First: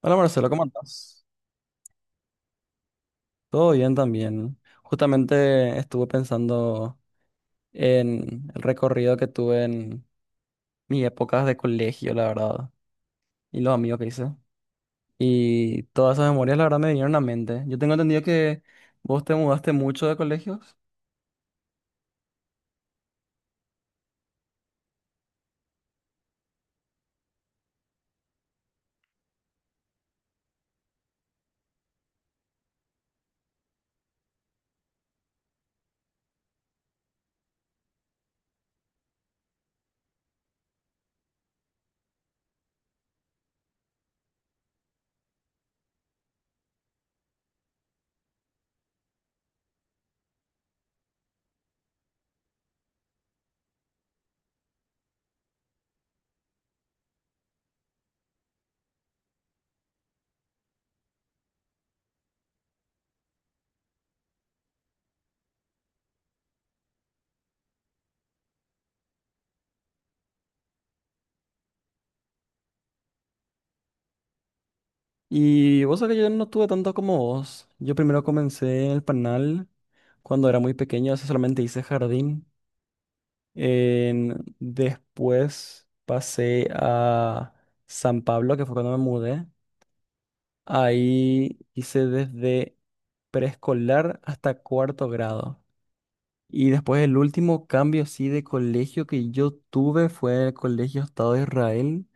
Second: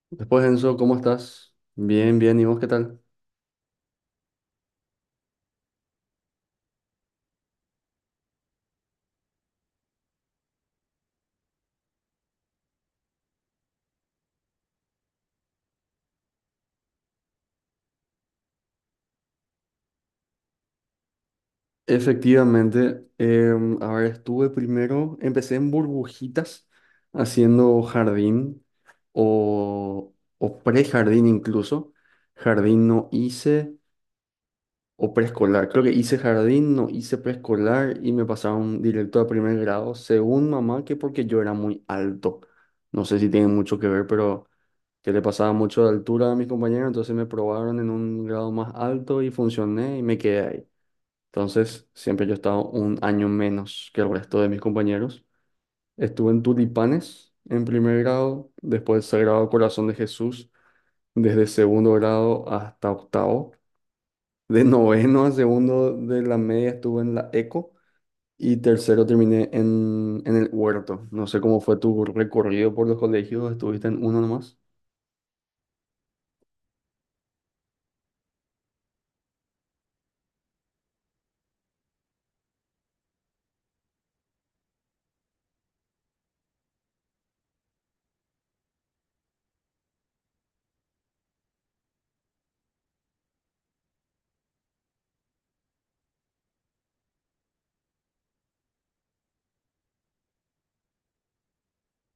Hola, Después, Marcelo, ¿cómo Enzo, ¿cómo estás? estás? Bien, bien, ¿y vos qué tal? Todo bien también. Justamente estuve pensando en el recorrido que tuve en mis épocas de colegio, la verdad, y los amigos que hice. Y todas esas memorias, la verdad, me vinieron a la mente. Yo tengo entendido que vos te mudaste mucho de colegios. Efectivamente, a ver, estuve primero, empecé en burbujitas, haciendo jardín o, o prejardín incluso. Jardín no hice o preescolar. Creo que hice jardín, no hice preescolar y me pasaron directo a primer grado, según mamá, que porque yo era muy alto. No sé si tiene mucho que ver, pero que le pasaba mucho de altura a mis compañeros, entonces me probaron en un grado más alto y funcioné y me quedé ahí. Entonces, siempre yo estaba un año menos que el resto de mis compañeros. Estuve en Tulipanes en primer grado, después Sagrado Corazón de Jesús, desde segundo grado hasta octavo. De noveno a segundo de la media estuve en la ECO y tercero terminé en el Huerto. No sé cómo fue tu recorrido por los colegios, ¿estuviste en uno nomás? Y vos sabés que yo no tuve tanto como vos. Yo primero comencé en el Panal cuando era muy pequeño, así solamente hice jardín. Después pasé a San Pablo, que fue cuando me mudé. Ahí hice desde preescolar hasta cuarto grado. Y después el último cambio así de colegio que yo tuve fue el Colegio Estado de Israel,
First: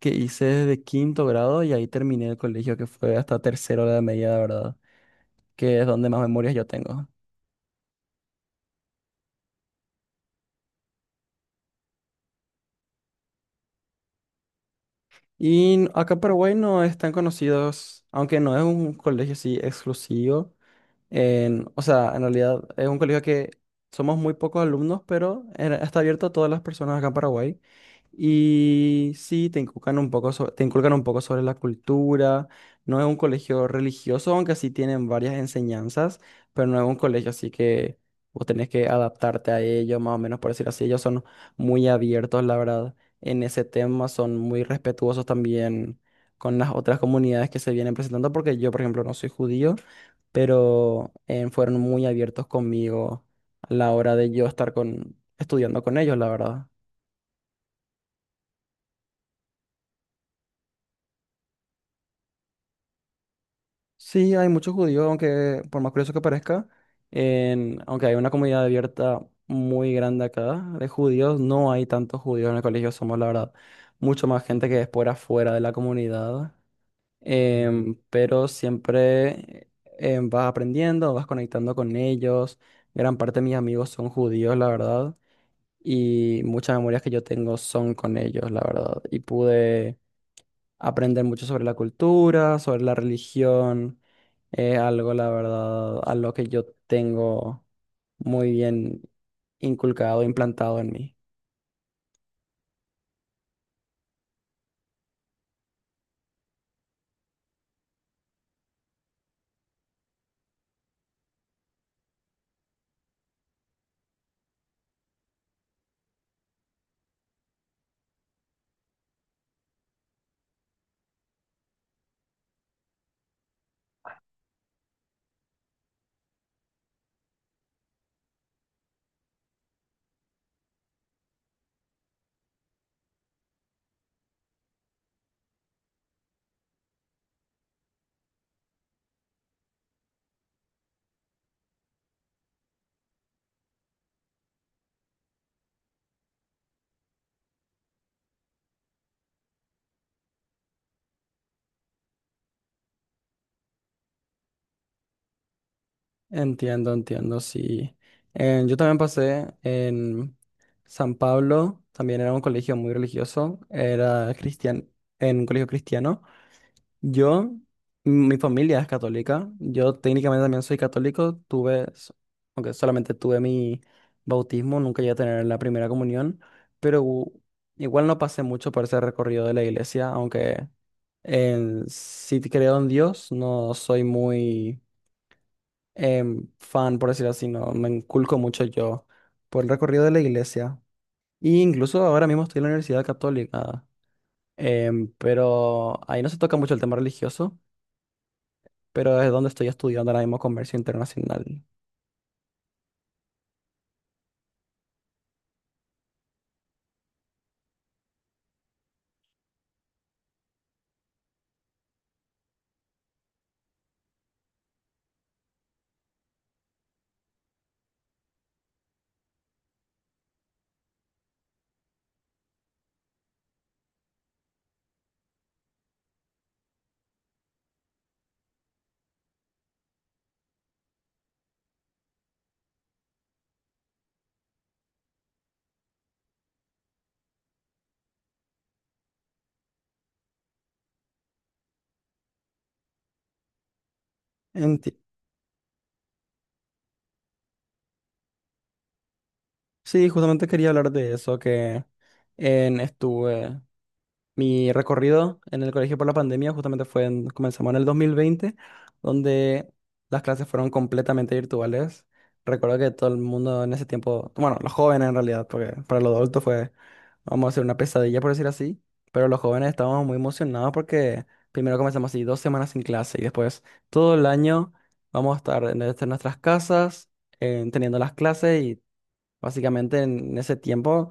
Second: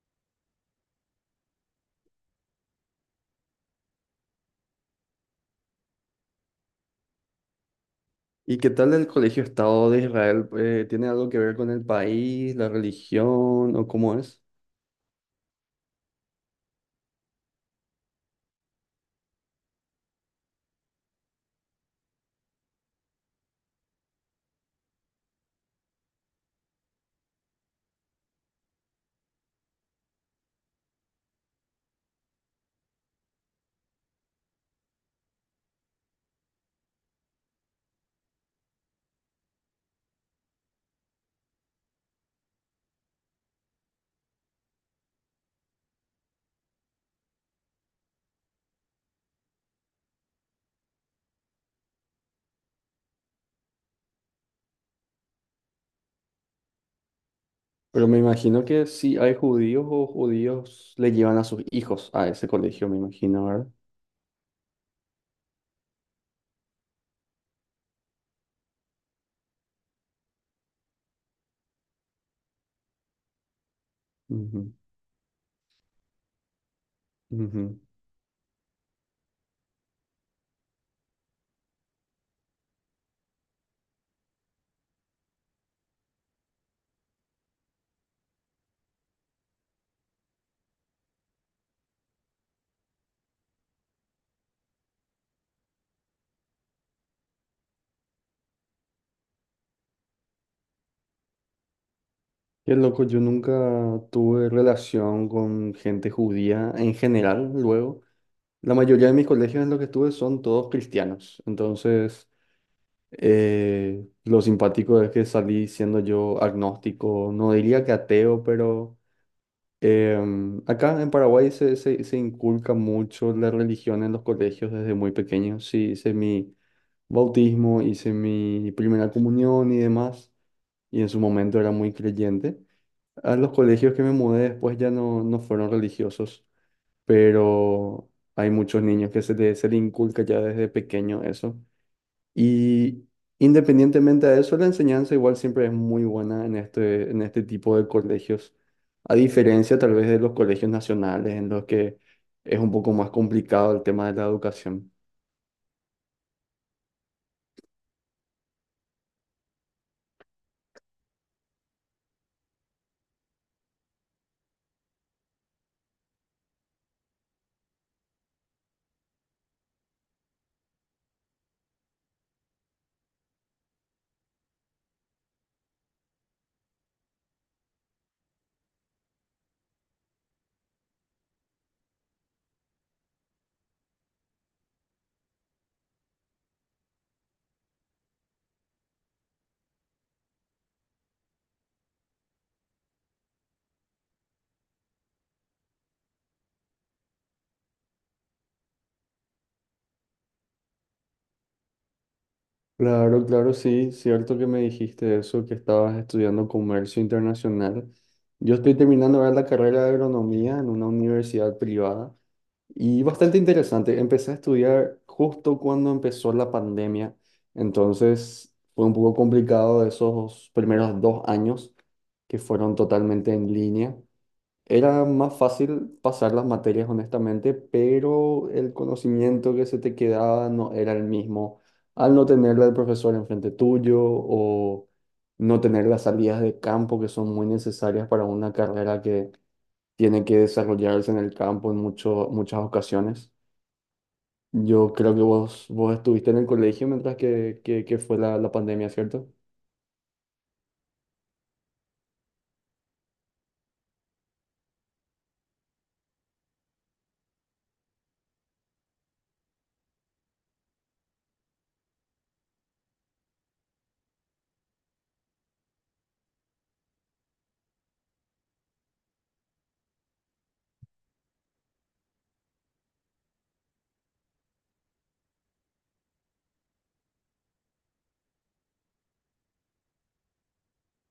que hice desde quinto grado, y ahí terminé el colegio, que fue hasta tercero de la media, la verdad, que es donde más memorias yo tengo. ¿Y qué tal el Colegio Estado de Israel? ¿Tiene algo que ver con el país, la religión o cómo es? Y acá en Paraguay no es tan conocido, aunque no es un colegio así exclusivo. En, o sea, en realidad es un colegio que somos muy pocos alumnos, pero está abierto a todas las personas acá en Paraguay. Y sí, te inculcan un poco sobre, te inculcan un poco sobre la cultura. No es un colegio religioso, aunque sí tienen varias enseñanzas, pero no es un colegio así que vos tenés que adaptarte a ellos, más o menos por decir así. Ellos son muy abiertos, la verdad, en ese tema. Son muy respetuosos también con las otras comunidades que se vienen presentando, porque yo, por ejemplo, no soy judío, pero fueron muy abiertos conmigo a la hora de yo estar con, estudiando con ellos, la verdad. Pero me imagino que sí hay judíos o judíos le llevan a sus hijos a ese colegio, me imagino, ¿verdad? Sí, hay muchos judíos, aunque por más curioso que parezca, aunque hay una comunidad abierta muy grande acá de judíos, no hay tantos judíos en el colegio, somos, la verdad, mucho más gente Ujú, que es por afuera de la comunidad, ujú. Pero siempre vas aprendiendo, vas conectando con ellos, gran parte de mis amigos son judíos, la verdad. Y muchas memorias que yo tengo son con ellos, la verdad. Y pude aprender mucho sobre la cultura, sobre la religión, algo, la verdad, a lo que yo tengo muy bien inculcado, implantado en mí. Qué loco, yo nunca tuve relación con gente judía en general, luego. La mayoría de mis colegios en los que estuve son todos cristianos, entonces lo simpático es que salí siendo yo agnóstico, no diría que ateo, pero. Acá en Paraguay se inculca mucho la religión en los colegios desde muy pequeños. Sí, hice mi bautismo, hice mi primera comunión y demás, y en su momento era muy creyente. A los colegios que me mudé después ya no, no fueron religiosos, pero hay muchos niños que se les se le inculca ya desde pequeño eso. Y independientemente de eso, la enseñanza igual siempre es muy buena en en este tipo de colegios, a diferencia tal vez de los colegios nacionales en los que es un poco más complicado el tema de la educación. Entiendo, entiendo, sí. Yo también pasé en San Pablo, también era un colegio muy religioso, era cristian en un colegio cristiano. Yo, mi familia es católica. Yo técnicamente también soy católico. Aunque solamente tuve mi bautismo, nunca llegué a tener la primera comunión, pero igual no pasé mucho por ese recorrido de la iglesia, aunque sí creo en Dios. No soy muy fan, por decirlo así, no me inculco mucho yo por el recorrido de la iglesia. Y incluso ahora mismo estoy en la Universidad Católica, pero ahí no se toca mucho el tema religioso, pero es donde estoy estudiando ahora mismo comercio internacional. Claro, claro, sí, cierto que me dijiste eso, que estabas estudiando comercio internacional. Yo estoy terminando ahora la carrera de agronomía en una universidad privada. Y bastante interesante. Empecé a estudiar justo cuando empezó la pandemia, entonces fue un poco complicado esos primeros 2 años que fueron totalmente en línea. Era más fácil pasar las materias, honestamente, pero el conocimiento que se te quedaba no era el mismo al no tenerla del profesor enfrente tuyo o no tener las salidas de campo que son muy necesarias para una carrera que tiene que desarrollarse en el campo en muchas ocasiones. Yo Enti- creo que vos estuviste en el colegio mientras que fue la pandemia, ¿cierto? Sí, justamente quería hablar de eso, que en, estuve mi recorrido en el colegio por la pandemia justamente fue comenzamos en el 2020, donde las clases fueron completamente virtuales. Recuerdo que todo el mundo en ese tiempo, bueno, los jóvenes en realidad, porque para los adultos fue, vamos a hacer, una pesadilla por decir así, pero los jóvenes estábamos muy emocionados porque primero comenzamos así dos semanas sin clase y después todo el año vamos a estar en, desde nuestras casas, teniendo las clases, y básicamente en ese tiempo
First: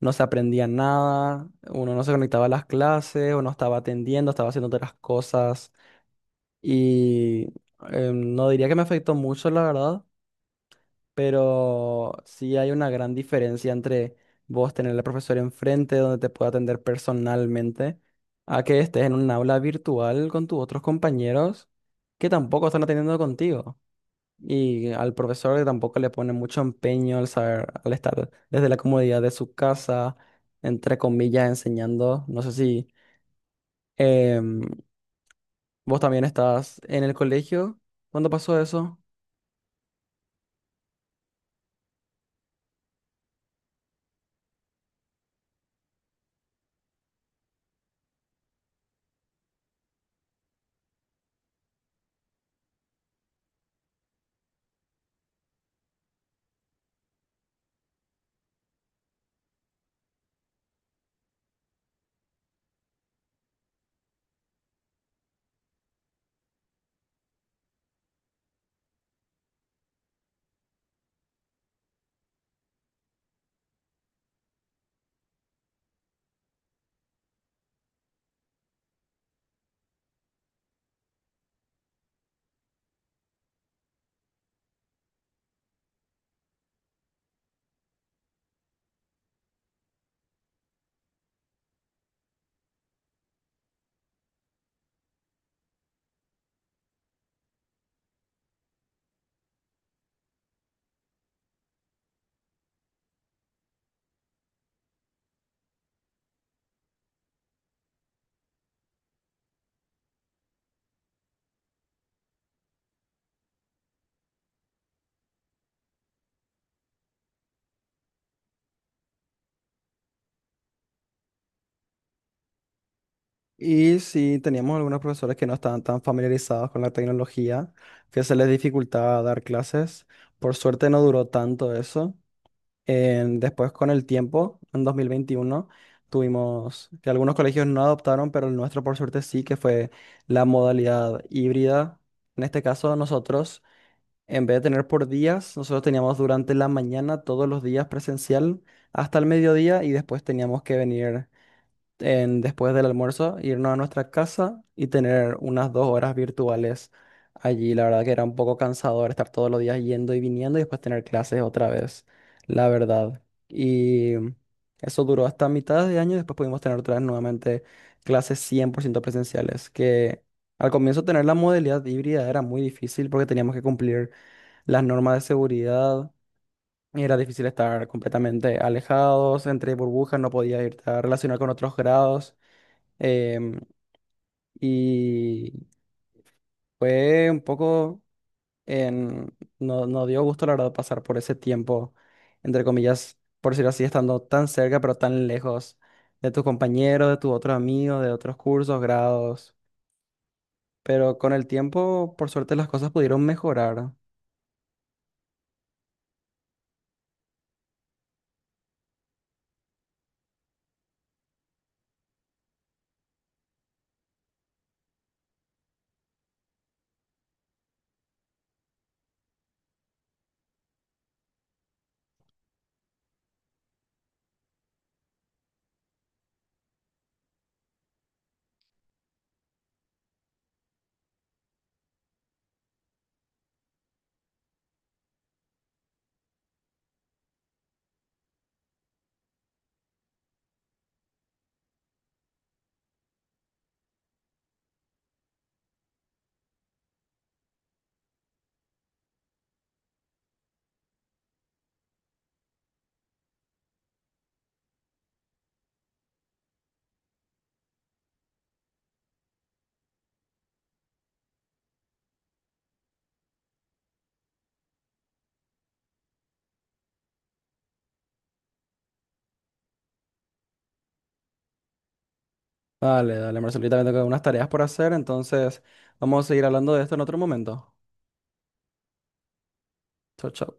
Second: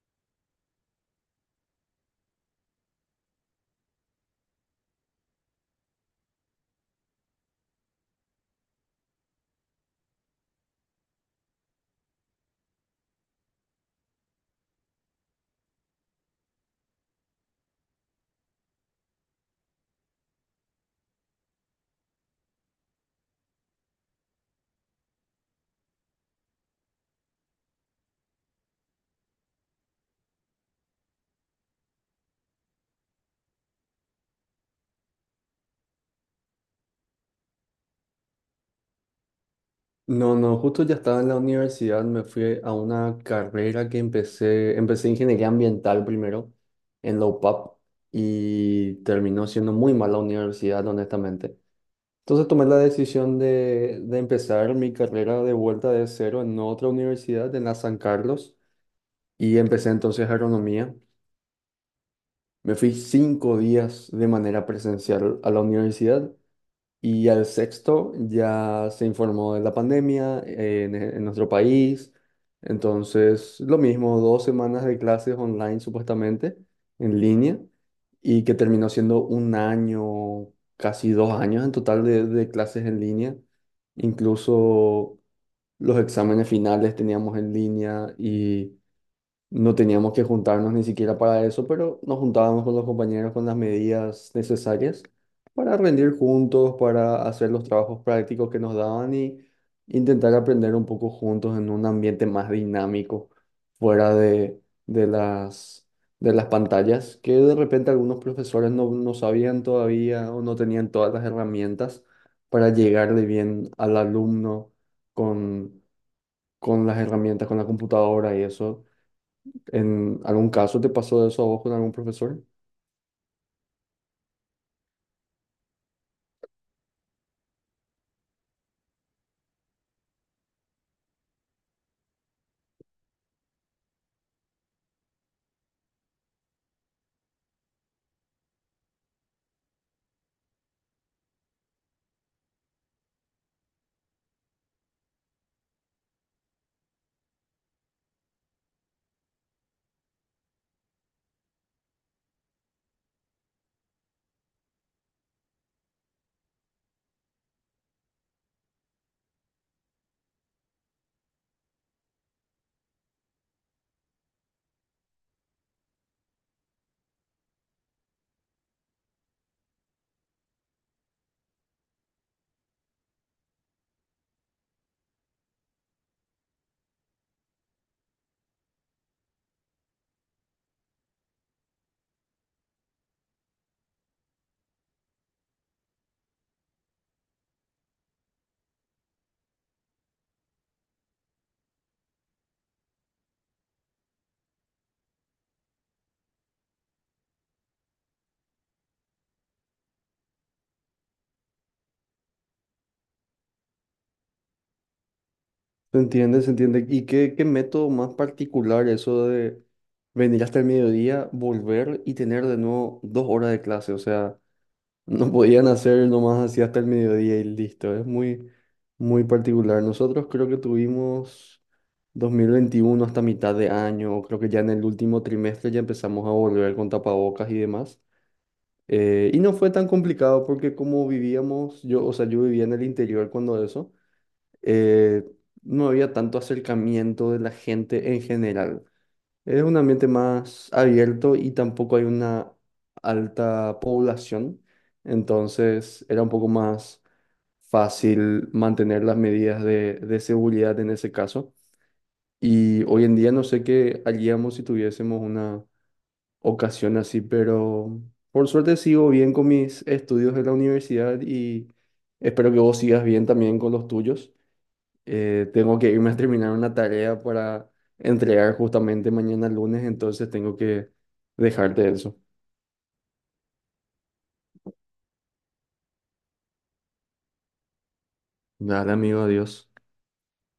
no se aprendía nada, uno no se conectaba a las clases, uno estaba atendiendo, estaba haciendo otras cosas. Y no diría que me afectó mucho, la verdad, pero sí hay una gran diferencia entre vos tener al profesor enfrente donde te pueda atender personalmente a que estés en un aula virtual con tus otros compañeros que tampoco están atendiendo contigo. Y al profesor que tampoco le pone mucho empeño al saber, al estar desde la comodidad de su casa, entre comillas, enseñando. No sé si em, vos también estás en el colegio cuando pasó eso. No, no, justo ya estaba en la universidad, me fui a una carrera que empecé ingeniería ambiental primero en la UPAP y terminó siendo muy mala universidad, honestamente. Entonces tomé la decisión de empezar mi carrera de vuelta de cero en otra universidad, en la San Carlos, y empecé entonces agronomía. Me fui 5 días de manera presencial a la universidad. Y al sexto ya se informó de la pandemia, en nuestro país. Entonces, lo mismo, 2 semanas de clases online supuestamente, en línea, y que terminó siendo un año, casi 2 años en total de clases en línea. Incluso los exámenes finales teníamos en línea y no teníamos que juntarnos ni siquiera para eso, pero nos juntábamos con los compañeros con las medidas necesarias para rendir juntos, para hacer los trabajos prácticos que nos daban y intentar aprender un poco juntos en un ambiente más dinámico, fuera de las pantallas, que de repente algunos profesores no, no sabían todavía o no tenían todas las herramientas para llegarle bien al alumno con, con las herramientas, con la computadora y eso. ¿En algún caso te pasó eso a vos con algún profesor? Y si teníamos algunos profesores que no estaban tan familiarizados con la tecnología, que se les dificultaba dar clases. Por suerte no duró tanto eso. Después, con el tiempo, en 2021, tuvimos que algunos colegios no adoptaron, pero el nuestro, por suerte, sí, que fue la modalidad híbrida. En este caso, nosotros, en vez de tener por días, nosotros teníamos durante la mañana todos los días presencial hasta el mediodía, y después teníamos que venir, después del almuerzo, irnos a nuestra casa y tener unas dos horas virtuales allí. La verdad que era un poco cansador estar todos los días yendo y viniendo y después tener clases otra vez, la verdad. Y eso duró hasta mitad de año, y después pudimos tener otra vez nuevamente clases 100% presenciales, que al comienzo tener la modalidad híbrida era muy difícil porque teníamos que cumplir las normas de seguridad. Y era difícil estar completamente alejados, entre burbujas, no podías irte a relacionar con otros grados. Em, y fue un poco, no, no dio gusto la verdad pasar por ese tiempo, entre comillas, por decirlo así, estando tan cerca pero tan lejos de tus compañeros, de tus otros amigos, de otros cursos, grados. Pero con el tiempo, por suerte, las cosas pudieron mejorar. ¿Se entiende? ¿Se entiende? ¿Y qué método más particular eso de venir hasta el mediodía, volver y tener de nuevo 2 horas de clase? O sea, no podían hacer nomás así hasta el mediodía y listo. Es muy, muy particular. Nosotros creo que tuvimos 2021 hasta mitad de año, creo que ya en el último trimestre ya empezamos a volver con tapabocas y demás. Y no fue tan complicado porque como vivíamos, yo, o sea, yo vivía en el interior cuando eso. eh, no había tanto acercamiento de la gente en general. Es un ambiente más abierto y tampoco hay una alta población, entonces era un poco más fácil mantener las medidas de seguridad en ese caso. Y hoy en día no sé qué haríamos si tuviésemos una ocasión así, pero por suerte sigo bien con mis estudios de la universidad y espero que vos sigas bien también con los tuyos. Tengo que irme a terminar una tarea para entregar justamente mañana lunes, entonces tengo que dejarte eso. Dale, dale, Marcelita, también tengo unas tareas por hacer, entonces vamos a seguir hablando de esto en otro momento. Dale, amigo, adiós. Chau, chau.